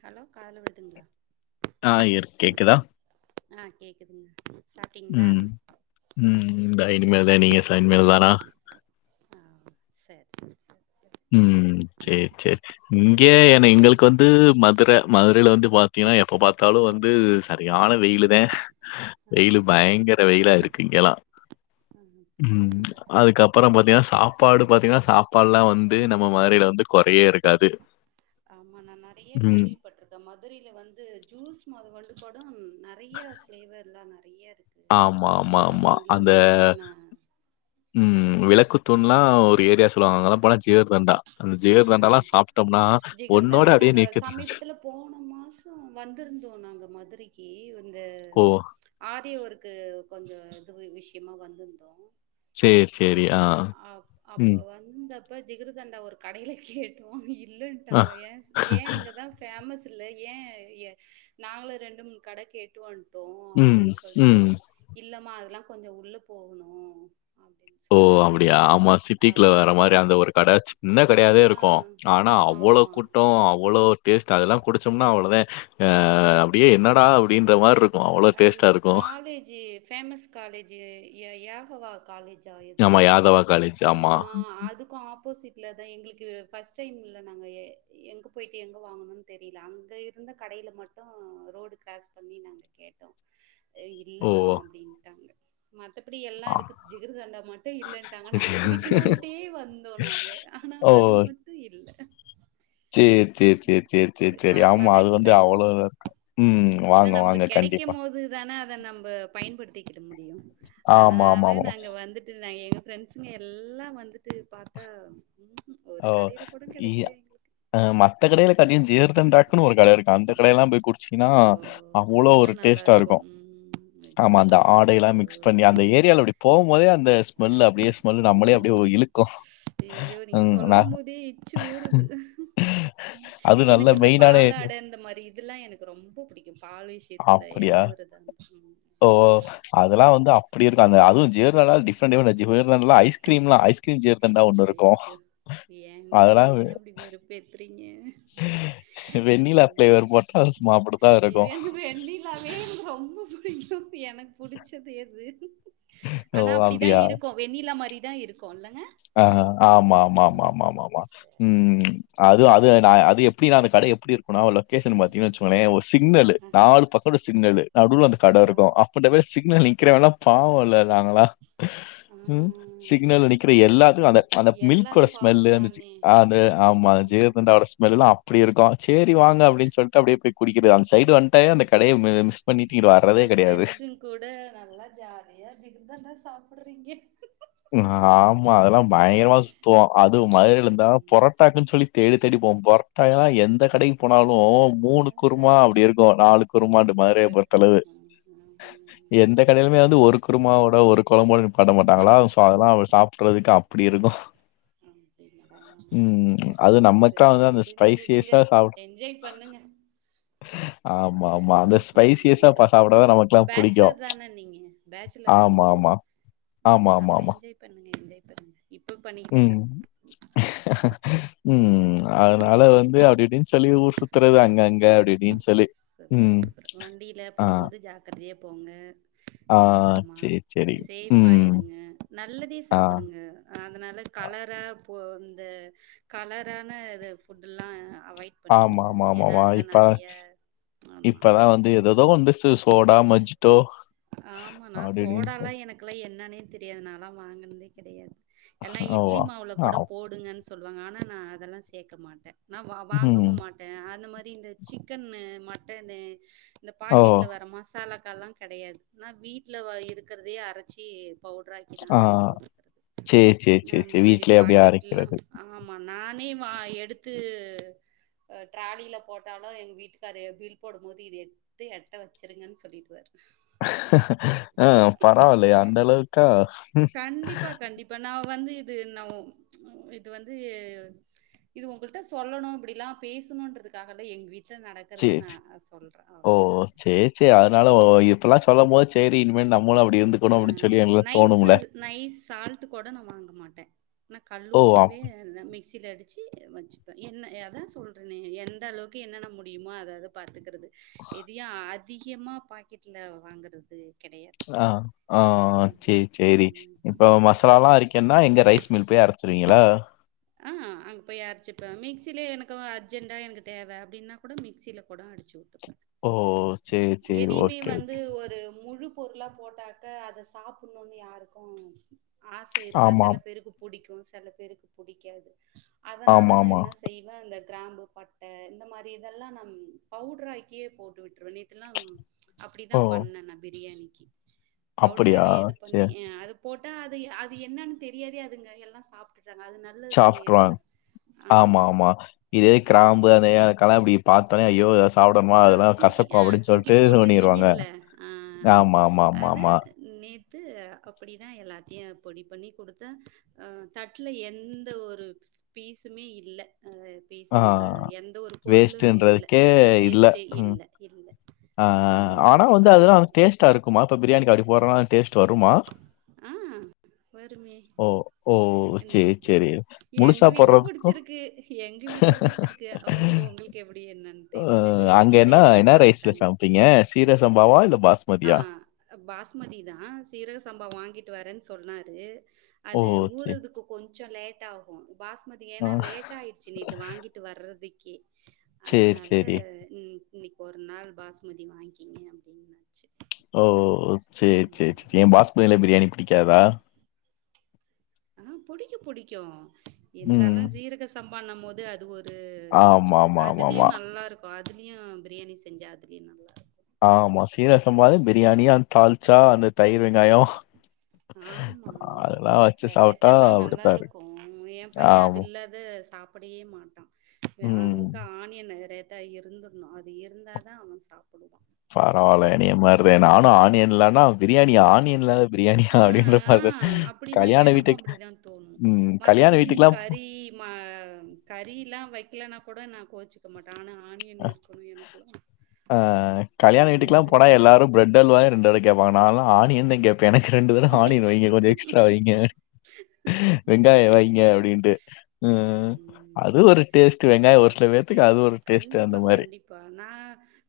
Hello call வருதுங்ளா ஆஹ் இரு கேக்குதா ஆ கேக்குதுங்க சாப்ட்டீங்களா உம் உம் இந்தா இனிமேல் தா நீங்க ச இனிமேல் தானா ஆ சேரி சேரி சேரி சேரி உம் சேர் சேர் இங்க ஏன் எங்களுக்கு வந்து மதுர மதுரைல வந்து பாத்திங்னே எப்ப பாத்தாலு வந்து சரியான வெயிலுதே ஆ வெயிலு பயங்கர வெயிலா இருக்கு இங்கலா உஹம் அப்டிங்களா அதுக்கப்பறொ பாத்திக்னா சாப்பாடு பாத்திங்னா சாப்பாட்லா வந் மதுரைல வந்து கொறையே இருக்காது ஆமா நா நெறையா ம். கேள்விப்பட்டிருக்கே மதுரைல வந்து ஜூஸ் மொத கொண்டு சொடுன் நெறையா ஃபிளேவர்ல நெறையார் ஆமா ஆமா ஆமா அந்த நா உம் விளக்கு தூண்லா ஏரியா சொல்வாங்க அங்கலா போனா ஜிகர்தண்டா அந்த அஹ் ஜிகர்தண்டாலாம் சாப்பிட்டோம்னா, ஒண்ணோட ஜிகிர்தண்டா அப்படியே நாங்க நிக்குது. சமீபத்துல போன மாசொ வந்துருந்தோ நாங்க மதுரைக்கு ஏவு இந்த ஓ! ஆரிய ஒருக் க்கு கொஞ்சொ எக்குற்து விஷயமா வந்துருந்தோ சேர் சேரி ஆஹ் உம் பு ஜிகிருதண்டா ஒரு கடைல கேட்டோ இல் ஆ. இல்லன்டாங்க ஏஸ் ஏன் இங்கதான் ஃபேமஸ் இல்ல ஏன் ஏ நாங்களும் ரெண்டு மூணு கடை கேட்டு வன் டோ ம், அப்டின் சொல்லி ம். சொன்ன இல்லமா அ லா கொஞ்சொ உள்ள போகணூ ஓ அப்டியா ஆமா சிட்டிக்குள்ள வேற மாரி அப்படின்ட்டாங்க. அந்த ஒரு கட சின்ன கெடையாவே ஆ. இருக்கு ஆனா அவ்வளொ ஆமா. கூட்டோ அவ்ளோ டேஸ்ட்டா அதெல்லா குடிச்சம்னா அவ்வொளதே அ அப்டியே என்னடா அப்டின்ற மாரி இரு அந்த காலேஜ் ஃபேமஸ் காலேஜ் யாகவா காலேஜ் ஜ எதோ ஆமா, ஒரு யாதவா காலேஜ் ஆமா. ஆ அதுக்கு ஆப்போசிட் இல்லதா எங்களுக்கு ஃபர்ஸ்ட் டைம்ல நாங்க எங்க போயிட்டு எங்க வாங்கணுனு தெரியல அங்க இருந்த கடையில மட்டு ரோடு க்ரராஸ் பண்ணி நாங்க கேட்டோ இது ஓ! இல்லமா அப்படின்ட்டாங்க மத்தபடி எல்லா ஆ. இருக்குது ஜிகிர்தண்டா மட்டு இல்லன்ட்டாங்க நாங்க குடிக்கணுட்டே வந்தோ நாங்க ஆனா ஓ! அது மட்டு இல்ல எ செரி செரி செரி சரி செரி ஆமா பார்க்கலாம் அது நெக்ஸ்ட் வந்து டைம் அவ்வளவு உம் ஏன்னா வாங்க வாங்க நம்மளுக்கு கிடைக்கும் கண்டிப்பா த்த முடியு ஆமா, ஆமா, அதனால ஆமாமா. நாங்க வந்துட்டு நா எங்க ஃப்ரெண்ட்ஸ்ங்க எல்லா வந்துட்டு பாத்தா ம்ஹும் ஒரு ஓ கடையில கூட இ கிடைக்கல எங்களுக்கு ய மத்த கடையில [unintelligible] ஜிகர்தண்டாக்குனு ஒரு கட இருக்கு அந்த கடையெல்லாம் போய் குடிச்சீங்கனா ஓ அவ்ளோ இன்னு ஒரு நல்லா டேஸ்ட்டா இருக்கு ம் ஆமா அந்த அச்சச்சோ ஆடை எல்லா மிக்ஸ் பண்ணி அந்த எல்லாத்தையுமே ஏரியால அப்படி போம்போதே அந்த ஸ்மெல்லு அப்படியே ஸ்மெல்லு நம்மளயே அப்படியே இழுக்கு சொல்லும்போதே எச்சு ஊறுது அது நல்ல எனக்கு இந்த மெயினான ஏரியா. பாலாடை இந்த மாரி இதெல்லா எனக்கு ரொம்போ புடிக்கூ பால் விஷயத்துல அப்படியா? எந்த ஒரு இது ஓ! அதெல்லாம் வந்து அப்படி இருக்கு அது ஜிகர்தண்டா டிஃபரண்டு ஜிகர்தண்டா ஐஸ்கிரீம்ல்லா ஐஸ் கிரீம் ஜிகர்தண்டா ஒண்ணு இருக்கு ஐயோ ஏங்க ஏங்க அப்படி வேறுப்பு ஏத்துறீங்க வெண்ணிலா ஃபிளேவர் போட்டா சும்மா அப்படித்தான் ஐயோ இருக்கும். எனக்கு வெண்ணிலாவே எனக்கு ரொம்போ [unintelligible] எனக்கு புடிச்சது எது ஓ! ஆனா அப்படிதா அப்படியா? இருக்கு வெண்ணிலா மாரி தா இருக்கு இல்லங்க ஆஹ் ம் ஆமாமாமாமா சேரி சேரி உம் சேரி அது அது து அது எப்படி அந்த கட எப்படி இருக்குனா லொகேஷன் பாத்தீங்கனா வெச்சுக்கங்களேன் ஒரு சிக்னல் நாலு பக்கோட சிக்னலு நடுவுல அந்த கட ஆ இருக்கு அப்பட சிக்னல்ல நிக்கிறவன் எல்லா பாவோல்ல நாங்கெல்லா ஆ உம் சிக்னல்ல நிக் இல்ல அப்பா எல்லாத்துக்கு அந்த அந்த எல்லாரு மில்கோட ஸ்மெல்லு அந்த பாவந்தானே ஆ ஆமா ம் ஜிகர்தண்டாவோட ஸ்மெல் லா அப்படி இருக்கு சேரி வாங்க அப்படினு சொல்லிட்டு அப்படியே போய் குடிக்கிறது அந் எல்லா வர்றதே கிடையாது. ஃபிரண்ட்ஸுங்கூட நல்லா ஜாலியா ஜிகர்தண்டா சாப் பிடறீங்க ஆமா அதெல்லா பயங்கரமா சுத்துவோ அது மதுரில இருந்தா ம் பொரட்டாக்குன்னு சொல்லி தேடி தேடி போவோ பொரட்டா எல்லா எந்த கடைக்கு போனாலு மூணு குருமா அப்படி இருக்கு நாலு குருமான் மதுரைய ஐயா பொறுத்தளவு எந்த கடையிலுமே வந்து ஒரு குருமாவோட ஒரு கொழம்போட நிப்பாட்ட மாட்டாங்களா அவ சாப்படுறதுக்கு அப்படி இருக்கும் அப்படிங்களா உம் அது நமக்கா சரி வந்து அந்த விடுங்க விடுங்க ஸ்பைசியஸா சாப்பிடு என்ஜாய் பண்ணுங்க ஆமா ஆமா அந்த ஸ்பைசியஸா சாப்பிடாதா நமக்குல்லா புடிக்கு பேச்சுலர் தானே நீங்க பேச்சுலரா ஆமா நீங்க ஆமா ஆமா ம், ஆமா அப்ப ஆமா என்ஜாய் பண்ணுங்க என்ஜாய் பண்ணுங்க இப்போ பண்ணிக்கிட்டே உம் தான் உம்ம் ஆமா அதனால வந்து அப்டி இப்டின்னு சொல்லி ஊர் சுத்துறது அங்க அங்க அப்படிப்டின்னு சூப்பர் சூப்பர் வண்டியில போகும்போது ஜாக்கிரதையா போங்க ஆ, பத்திரமா சரி, சரி. சேஃபா ம். இருங்க நல்லதே ஆ. சாப்பிடுங்க அதனால கலரா இந்த கலரான இது ஃபுட்டல்லா அவாய்ட் பண்ணுங்க ஆமா, ஏன்னா அதுலாம் நறைய இப்பதா வந்து ஏததோ வந்துச்சு சோடா மஜ் ஆமா நா சோடாலா சொல் எனக்குல்லா என்னன்னே தெரியாது நாலா வாங்கினதே கெடையாது எல்லா இட்லி ஓவா! மாவுள கூட ஆவ். போடுங்கன்னு சொன் சொல்லுவாங்க ஆனா நா அதெல்லா சேக்க மாட்டே நா வா ம். வாங்கவு மாட்டே அந்த மாதி இந்த சிக்கன்னு மட்டன்னு இந்த ஓ! பாக்கெட்ல வர மசாலா ல்லா கெடையாது நா வீட்ல இருக்கிறதையே அரச்சி பவுடராக்கி ஆ. நானாவே போட்டுக்கிறது சரி, சரி, நா சரி, அந்த சரி. மாரி வீட்லயே அப்டியே பாக்கெட்லா அரைக்கிறது. ஆமா நானே வா எடுத்து ட்ராலியில போட்டாலு எங்க வீட்டுக்காரர் க்ஷ பில் போடும்போது இத எடுத்து எட்ட வச்சுருங்கன்னு சொல்லிடுவாரு அஹ் பரவாலையே அந்த அளவுக்கா கண்டிப்பா கண்டிப்பா நா வந்து இது நா இது வந்து இது உங்களுட்ட சொல்லணு இப்டில்லா பேசணுன்றதுக்காகல்ல எங்க வீட்டு சேரி சே ஓ சேரி சே ம். அதனால இப்பெல்லா சொல்லும் போது சேரி இனிமேல் நம்மளு அப்டி இருந்துக்கணு அ அப்டின்னு சொல்லி எங்ளுக்லா நைஸு தோணும்ல நைஸ் சால்ட் கூட நா வாங்க மாட்டே நா கல் ஓ! அப் உப்பவே மிக்சில அடிச்சி வச்சுப்பே என்ன அதா சொல்றனே எந்த அளவுக்கு என்னென்ன முடியுமோ அதது பாத்துக்கறது எதியு அத் அதிகமா பாக்கெட்ல வாங்கறது அ ஆஆ சேர் சேரி சேரி ம். இப்ப மசலால்லா அரிக்என்னா எங்க ரைஸ் மில் பேய் அரச்சிருங்களா ஆ அங்க போய் அரச்சுப்பே மிக்சிலே எனக்கு அர்ஜெண்டா எனக்கு தேவ அப்டின்னா கூட மிக்சில கூட அடிச்சுஉட்டு ஓ ஒ சேரி சேரி ஓக்கே வந்து ஓகே ஒரு முழு பொருளா போட்டாக்க அத சாப்புட்ணுன் யாருக்கு ஆச இருக்கா செல ஆமாம் பேருக்கு புடிக்கு ம் செல பேருக்கு புடிக்காது அதனால நா ஆமாமா என்ன செய்வே அந்த கிராம்பு பட்ட இந்த மாரி இதெல்லா நம் பவுட்ராக்கி போட்டுவிட் ட்ருவ நேத்தெல்லாம் ஓ அப்புடித்தான் பண்ணே நான் பிரியாணி அப்படியா பவுட்ரவே இது பண்ணி சேர் ஏ அது போட் ட அது எ அது என்னன்னு தெரியாதயே அதுங்க எல்லா சாப்ட்டுட்றா சாப்ட்ரு வாங் ஆமா ஆமா இதே கிராம்பு அந்த அத ஏலக்காலா இப்டி பாத்தோன்னே ஐயோ இத சாப்டணுமா அதெல்லா தூக்கி கசக்கு ஆ அப்புடின் தூக்கி சொல்ட்டு சொண்ணிருவாங்க போட்டுடுவீங்கல்ல ஆ ஆமா ஆமா ஆமா ஆமா அப்புடிதா எல்லாத்தையு பொடி பண்ணி குடுத்த அ தட் ட்ல எந்த ஒரு பீஸுமே இல்ல அ ஆ பீஸுன்ற எந்த ஒரு பொருளு இல்ல வேஸ்ட்டுன்றதுக்கே வேஸ்டே இல்ல இல்ல அ அ அந்த அ ஆனா மாரி வந்து அதெல்லா பண்ணிட்டு வந்து டேஸ்டா இருக்குமா இப்ப பிரியாணிக்கு அப்புடி போறேன்னா டேஸ்டு வருமா அ வருமே ஓ ஓ! ம் சரி, சரி. எங்க முழுசா வீட்ல போடுறதுக்கும் புடிச்சிருக்கு எங்க வீட்ல புடிச்சிருக்கு ஓ ஓ உங்களுக்கு எப்புடி என்னன் அ தெரியில எங்க வீட்ல எல்லா சாப்டாங்க இங்க சீரசம்பாவா இந்தப் ஆ அ பாஸ்மதி தா சீரக சம்பா வாங்கிட்டு வரேன் ஸ் சொன்னாரு ஓ! அது சரி. ஊறதுக்கு கொஞ்ச லேட் டாகு பாஸ்மதி ஆ ஏனா லேட்டாயிடுச்சு நேத்து வாங்கிட்டு வர்றது க்கே சரி, அதனால சரி. இ இன்னைக்கு ஒரு நாள் பாஸ்மதி வாங்க்கிங்க அப்டின்ன ஓ ஓ ஓ சேர் செரி செரி ஏ பாஸ்மதிலயே பிரியாணி பிடி க்காதா ஆ புடிக்கு புடிக்கு ம். இருந்தாலு ஜீரக சம்பானம் போது அது ஒரு ஆமாமாமாமா. அதிலயு ஆமா. ஆமா நல்லாருக்கு இப்போ அதுலயு பிரியாணி செஞ்ச அதுலயு நல்லா ஆமா சீரக சம்பலையு பிரியாணி அது தள் ட்சா அந்த தயிர் வெங்காயோ ஆமா ஆமா ரைத்தா சாப்பிட்டா எல்லா நல்லா அப்படித்தான் இருக்கும். இருக்கு ஏ பைய அது ஆமா. இல்லாத சாப் படியே மாட்டா ஆ அவனுக்கு ம். ஆனியன்னு ரைத் தா இருந்துற்ணு அது இருந்தாதா அவ சாப் பரவாயில்ல என்னைய மாரிதா நானு ம் ஆனியன் இல்லனா பிரியாணி ஆனியன் இல்லாத பிரியாணி ஆ ஆ, அப்டிதா எனக்கு அப்படிதா தோணு ம். கல்யாண மத்தபடி நீ வீட்டுக்குலாம் கறி ம கறிலா வைக்கலனா கூட நா கோ கோச்சிக்க மாட் ஆ, அ அ அந்த கல்யாண வீட்டுக்குல்லா மோரு போனா எல்லாரு பிரெட் ட் அல்வாதா ரெண்டுதடவ கேட்பாங்கே நான்லா ஆனியன்தா கேப் பே எனக்கு ரெண்டு தடவ ஆனியன் வைங்க கொஞ்சோ எக்ஸ்ட்ரா வைங்க வெங்காய வைங்க அப்டிங்களா அப்டின்ட்டு, ம் அது ம் ஒரு டேஸ்ட்டு வெங்காய ஒரு சில தே பேத்துக்கு அது ஒரு டேஸ்ட்டு அந்த கண்டிப்பா மாரி. கண்டிப்பா, நா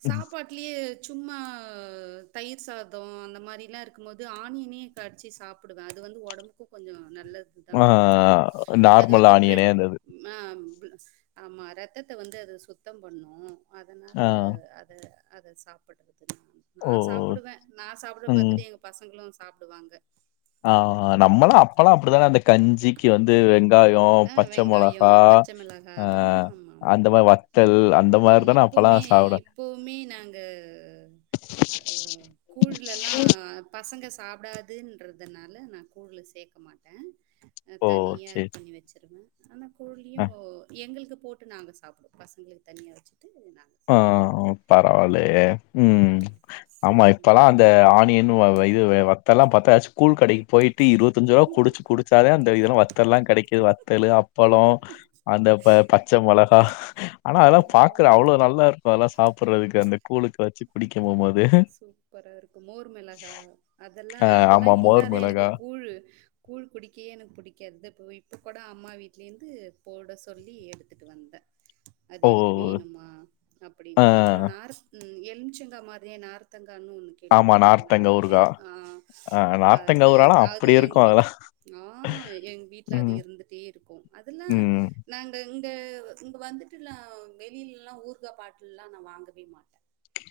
சாப்பாட்லேயே சும்மா தயிர் சாதோ அந்த மாரிலா இருக்கும்போது ஆனியனே கடிச்சு சாப்பிடுவ அது வந்து ஒடம்புக்கு கொஞ்சோ நல்லது ஆ தான்றாங்க அது நார்மல் வந்து ஆனியனே பிரெட் அந்த இது. ம ஆமா ரெத்தத்த வந்து அது சுத் தம் பண்ணு அதனால ஆ. அத அத சாப்பிடு ஓ! நா சாப்பிடுவ நா சாப்பிட ம். பாத்துட்டு எங்க பசங்களு சாப்டுவாங்க ஆ நம்மல்லா அப்பல்லா அப்டித்தான அந்த கஞ்சிக்கு வந்து வெ வெங்காயோ ஆ பச்ச வெங்காயோ, மொளகா பச்ச மிளகா அ அந்த மாரி வத்தல் அந்த அ மாரி தானே இப்போமே அப்பலாம் சாப்பிட இப்பவுமே நாங்க அ கூழ்லல்லா பசங்க சாப்டாதுன்றதுனால நா கூழ்ல சேக்க மாட்ட ஓ! தனியா இது சரி, சரி. பண்ணி வச்சிருவ அந்த கூழ்லியு ஆ. ஓ எங்ளுக்கு போட்டு நாங்க சாப்டுவோ பசங்களுக் தனியா வெச்சுட்டு ஆ பரவால் லயே ம் ஆமா இப்பல்லா அந்த ஆனியன் அ இது வத்தல்லா பத் ப்ப ஸ்கூல் கடைக்கு போய் தி இருபத்தஞ்சுருவா குடிச்சு குடிச்சாதே அந்த இ வத்தெல்லா கெடைக்குது வ த்தலு அ பளோ அந்த ப பச்ச மொளக் அ ஆனா அதலா ஆமா பாக்குற ஆமா அவ்ளோ நல் ஒஅத்லா சாப்புட்றதுக்கு அந்த கூலுக்கு வச்சு குடிக்க போமோது சூப்பரா இருக்கு மோர் மிளகாய் அதெல்லா ஆ ஆமா அதெல்லாம் மோர் இல்லாத எனக்கு மிளகா கூழ் கூழ் குடிக்கையே எனக்கு புடிக்காது போ ப கூட அம்மா வீட்லேந்து போட சொல்லி எடுத்துட்டு வந்த அது ஓ எனக் வேணுமா ஆ அப்புடின்னு அப்புற நாரு எல்ம்ச்சங்கா மாத்ரியே நார் காணு ஒன்னு ஆமா கேள்விப்பட்டருப்பீங்ள நார்த்தங்க நல்லா ஊறுகா பேரு ஆ ஆ நார்த்தங்கா அது ஊறாலா அது அப்டி இருக்கு எங்கு வீட அதெல்லா ஆ எங வீட்ல அது ம் இருந்துட்டே இருக்கு அதுல்லா ம் நாங்க இங்க இங்க வந்துட்டுலா வெளியிலுல்லா ஊர்க்கா பாட்டுல்லா நா வாங்கவே மாட்ட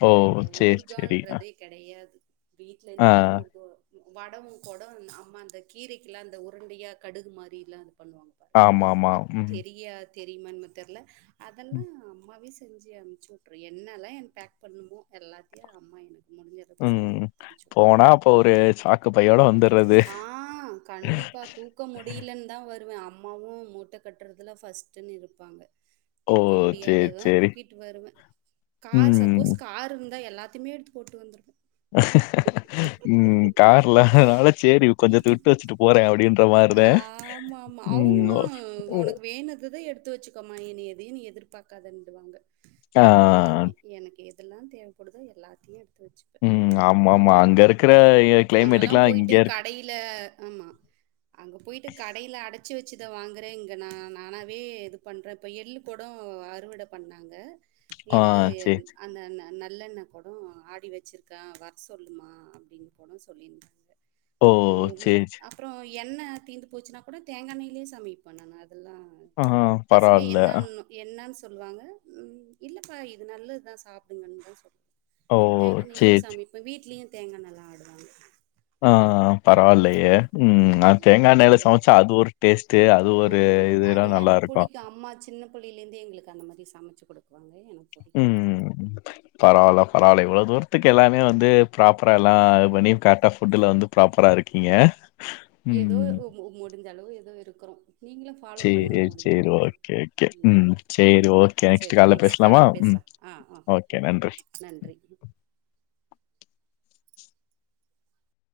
ஒ ஒ சேரி சே வான்றதே கெடையாது வீட்லென்ன ஆ எடுத்துரு வருதோ வடவு கொட அம்மா அந்த கீரைக்கிலா அந்த உருண்டையா கடுகு மாரிலா ஆமாமா ம் தெரியுமான்ம தெர்ல அதெல்லா அம்மாவே செஞ்சு அனுப்ச்சுட்ரு என்னல்லா எனக் பேக் பண்ணுமோ எல்லா த்தயு அம்மா எனக் முடிஞ்சளவுக்கு செஞ்சு ம். குடுத்து அனுப்ச்சுட்ரு போனா அப்போ ஒரு சாக்கு பையோட வந்துர்றது. ஆ கண்டிப்பா தூக்க முடியலன்தா வருவே அ அம்மாவு மூட்டை கட்டுறதுல ஃபஸ்ட்டுன் இருப்பாங்க ஓ! தூக்க சேரி, முடியாததா சேரி. தூக்கிட்டு வருவ கார் சப்போஸ் ம். கார் இரு ந்தா எல்லா த்தமே எடுத்து போட்டு வந்துருவோ ம் கார்ல அதனால சேரி கொஞ்சத்த விட்டு வெச்சுட்டு போறே அப்டி ஆமாமா அவுங்களு ஒ உனக்கு வேனுனதா எடுத் து வெச்சுக்கமா எனைய எதையு நீ எதிர்பாக்காதண்டுவாங்க ஆ. எல்லாமே எனக்கு எது எதெல்லா தேவப்படுதோ எல்லாத்தையு எடு ம் ஆமாமா அங்க இருக் ற அங்கல்லா போயிட்டு கடையில ஆமா அங்க போயிட்டு கடையில அடைச்சு வெச் ச்சுத வாங்குறே இங்க நா நானாவே இது பண்ணுறே இப்போ எள்ளு போடோ அறுவட பண்ணாங்க ஆ எள்ளு சரி. எந் அந்த அந்த அந்த ல்லெண்ண குடம் ஆடி வெச்சிருக்கா வர சொல்லுமா அப்புடின்னு [inaudible] சொல்லியிருந்தாங்க ஓ ஓ ஓ சேரி சே எண்ணெ தீந்து போச்சுனா கூட தேங்காண்ணெயிலே சமைப்போ நானு அத் ஆ பரவால்ல என்னன்னு சொல்லுவாங்க ம் இல்லப்பா இது நல்லத்தா சாப்ட்டுங்கன்னு தா சொல் ஓ! சரி, தேங்காண்ணெய்லையே சரி. சமைப்ப வீட்லேயு தேங்கா நல்லாட் ஆ ஆ ஆ பரவால்லையே ம் ம் நா தேங்கா எண்ணெயில ம் சமச்சா அது ஒரு டேஸ்ட் ஆ அது எனக்கு புடிக்கு அம்மா சின்ன புள்ளையில இந்தே எங்களுக்கு க அந்த மாரி சமச்சு குடுக்குவாங்க எனக்கு புடிக்கு அது ம் ம். பரவால்ல பரவால்ல இவ்வளவு தூரத்துக்கு எல்லாமே வந்து ப்ராப்பரா எல்லா அது பண்ணி கரக்டா ஃபுட்டு்ல வந்து ப்ராப்பரா இருக்கீங்க ஏதோ ம். உ மு முடிஞ்ச அளவு எதோ இருக் குறோ நீங்களும் ஃபாலோ பண்ணுங்க சரி, முடிஞ்ச சரி. அளவுக்கு ஓகே, ஓகே. ம். சரி, ம் ஓகே. செரி கால்ல நெக்ஸ்ட் பேசலாமா? காலில ம். பேஸ்லா அ அ நன்றி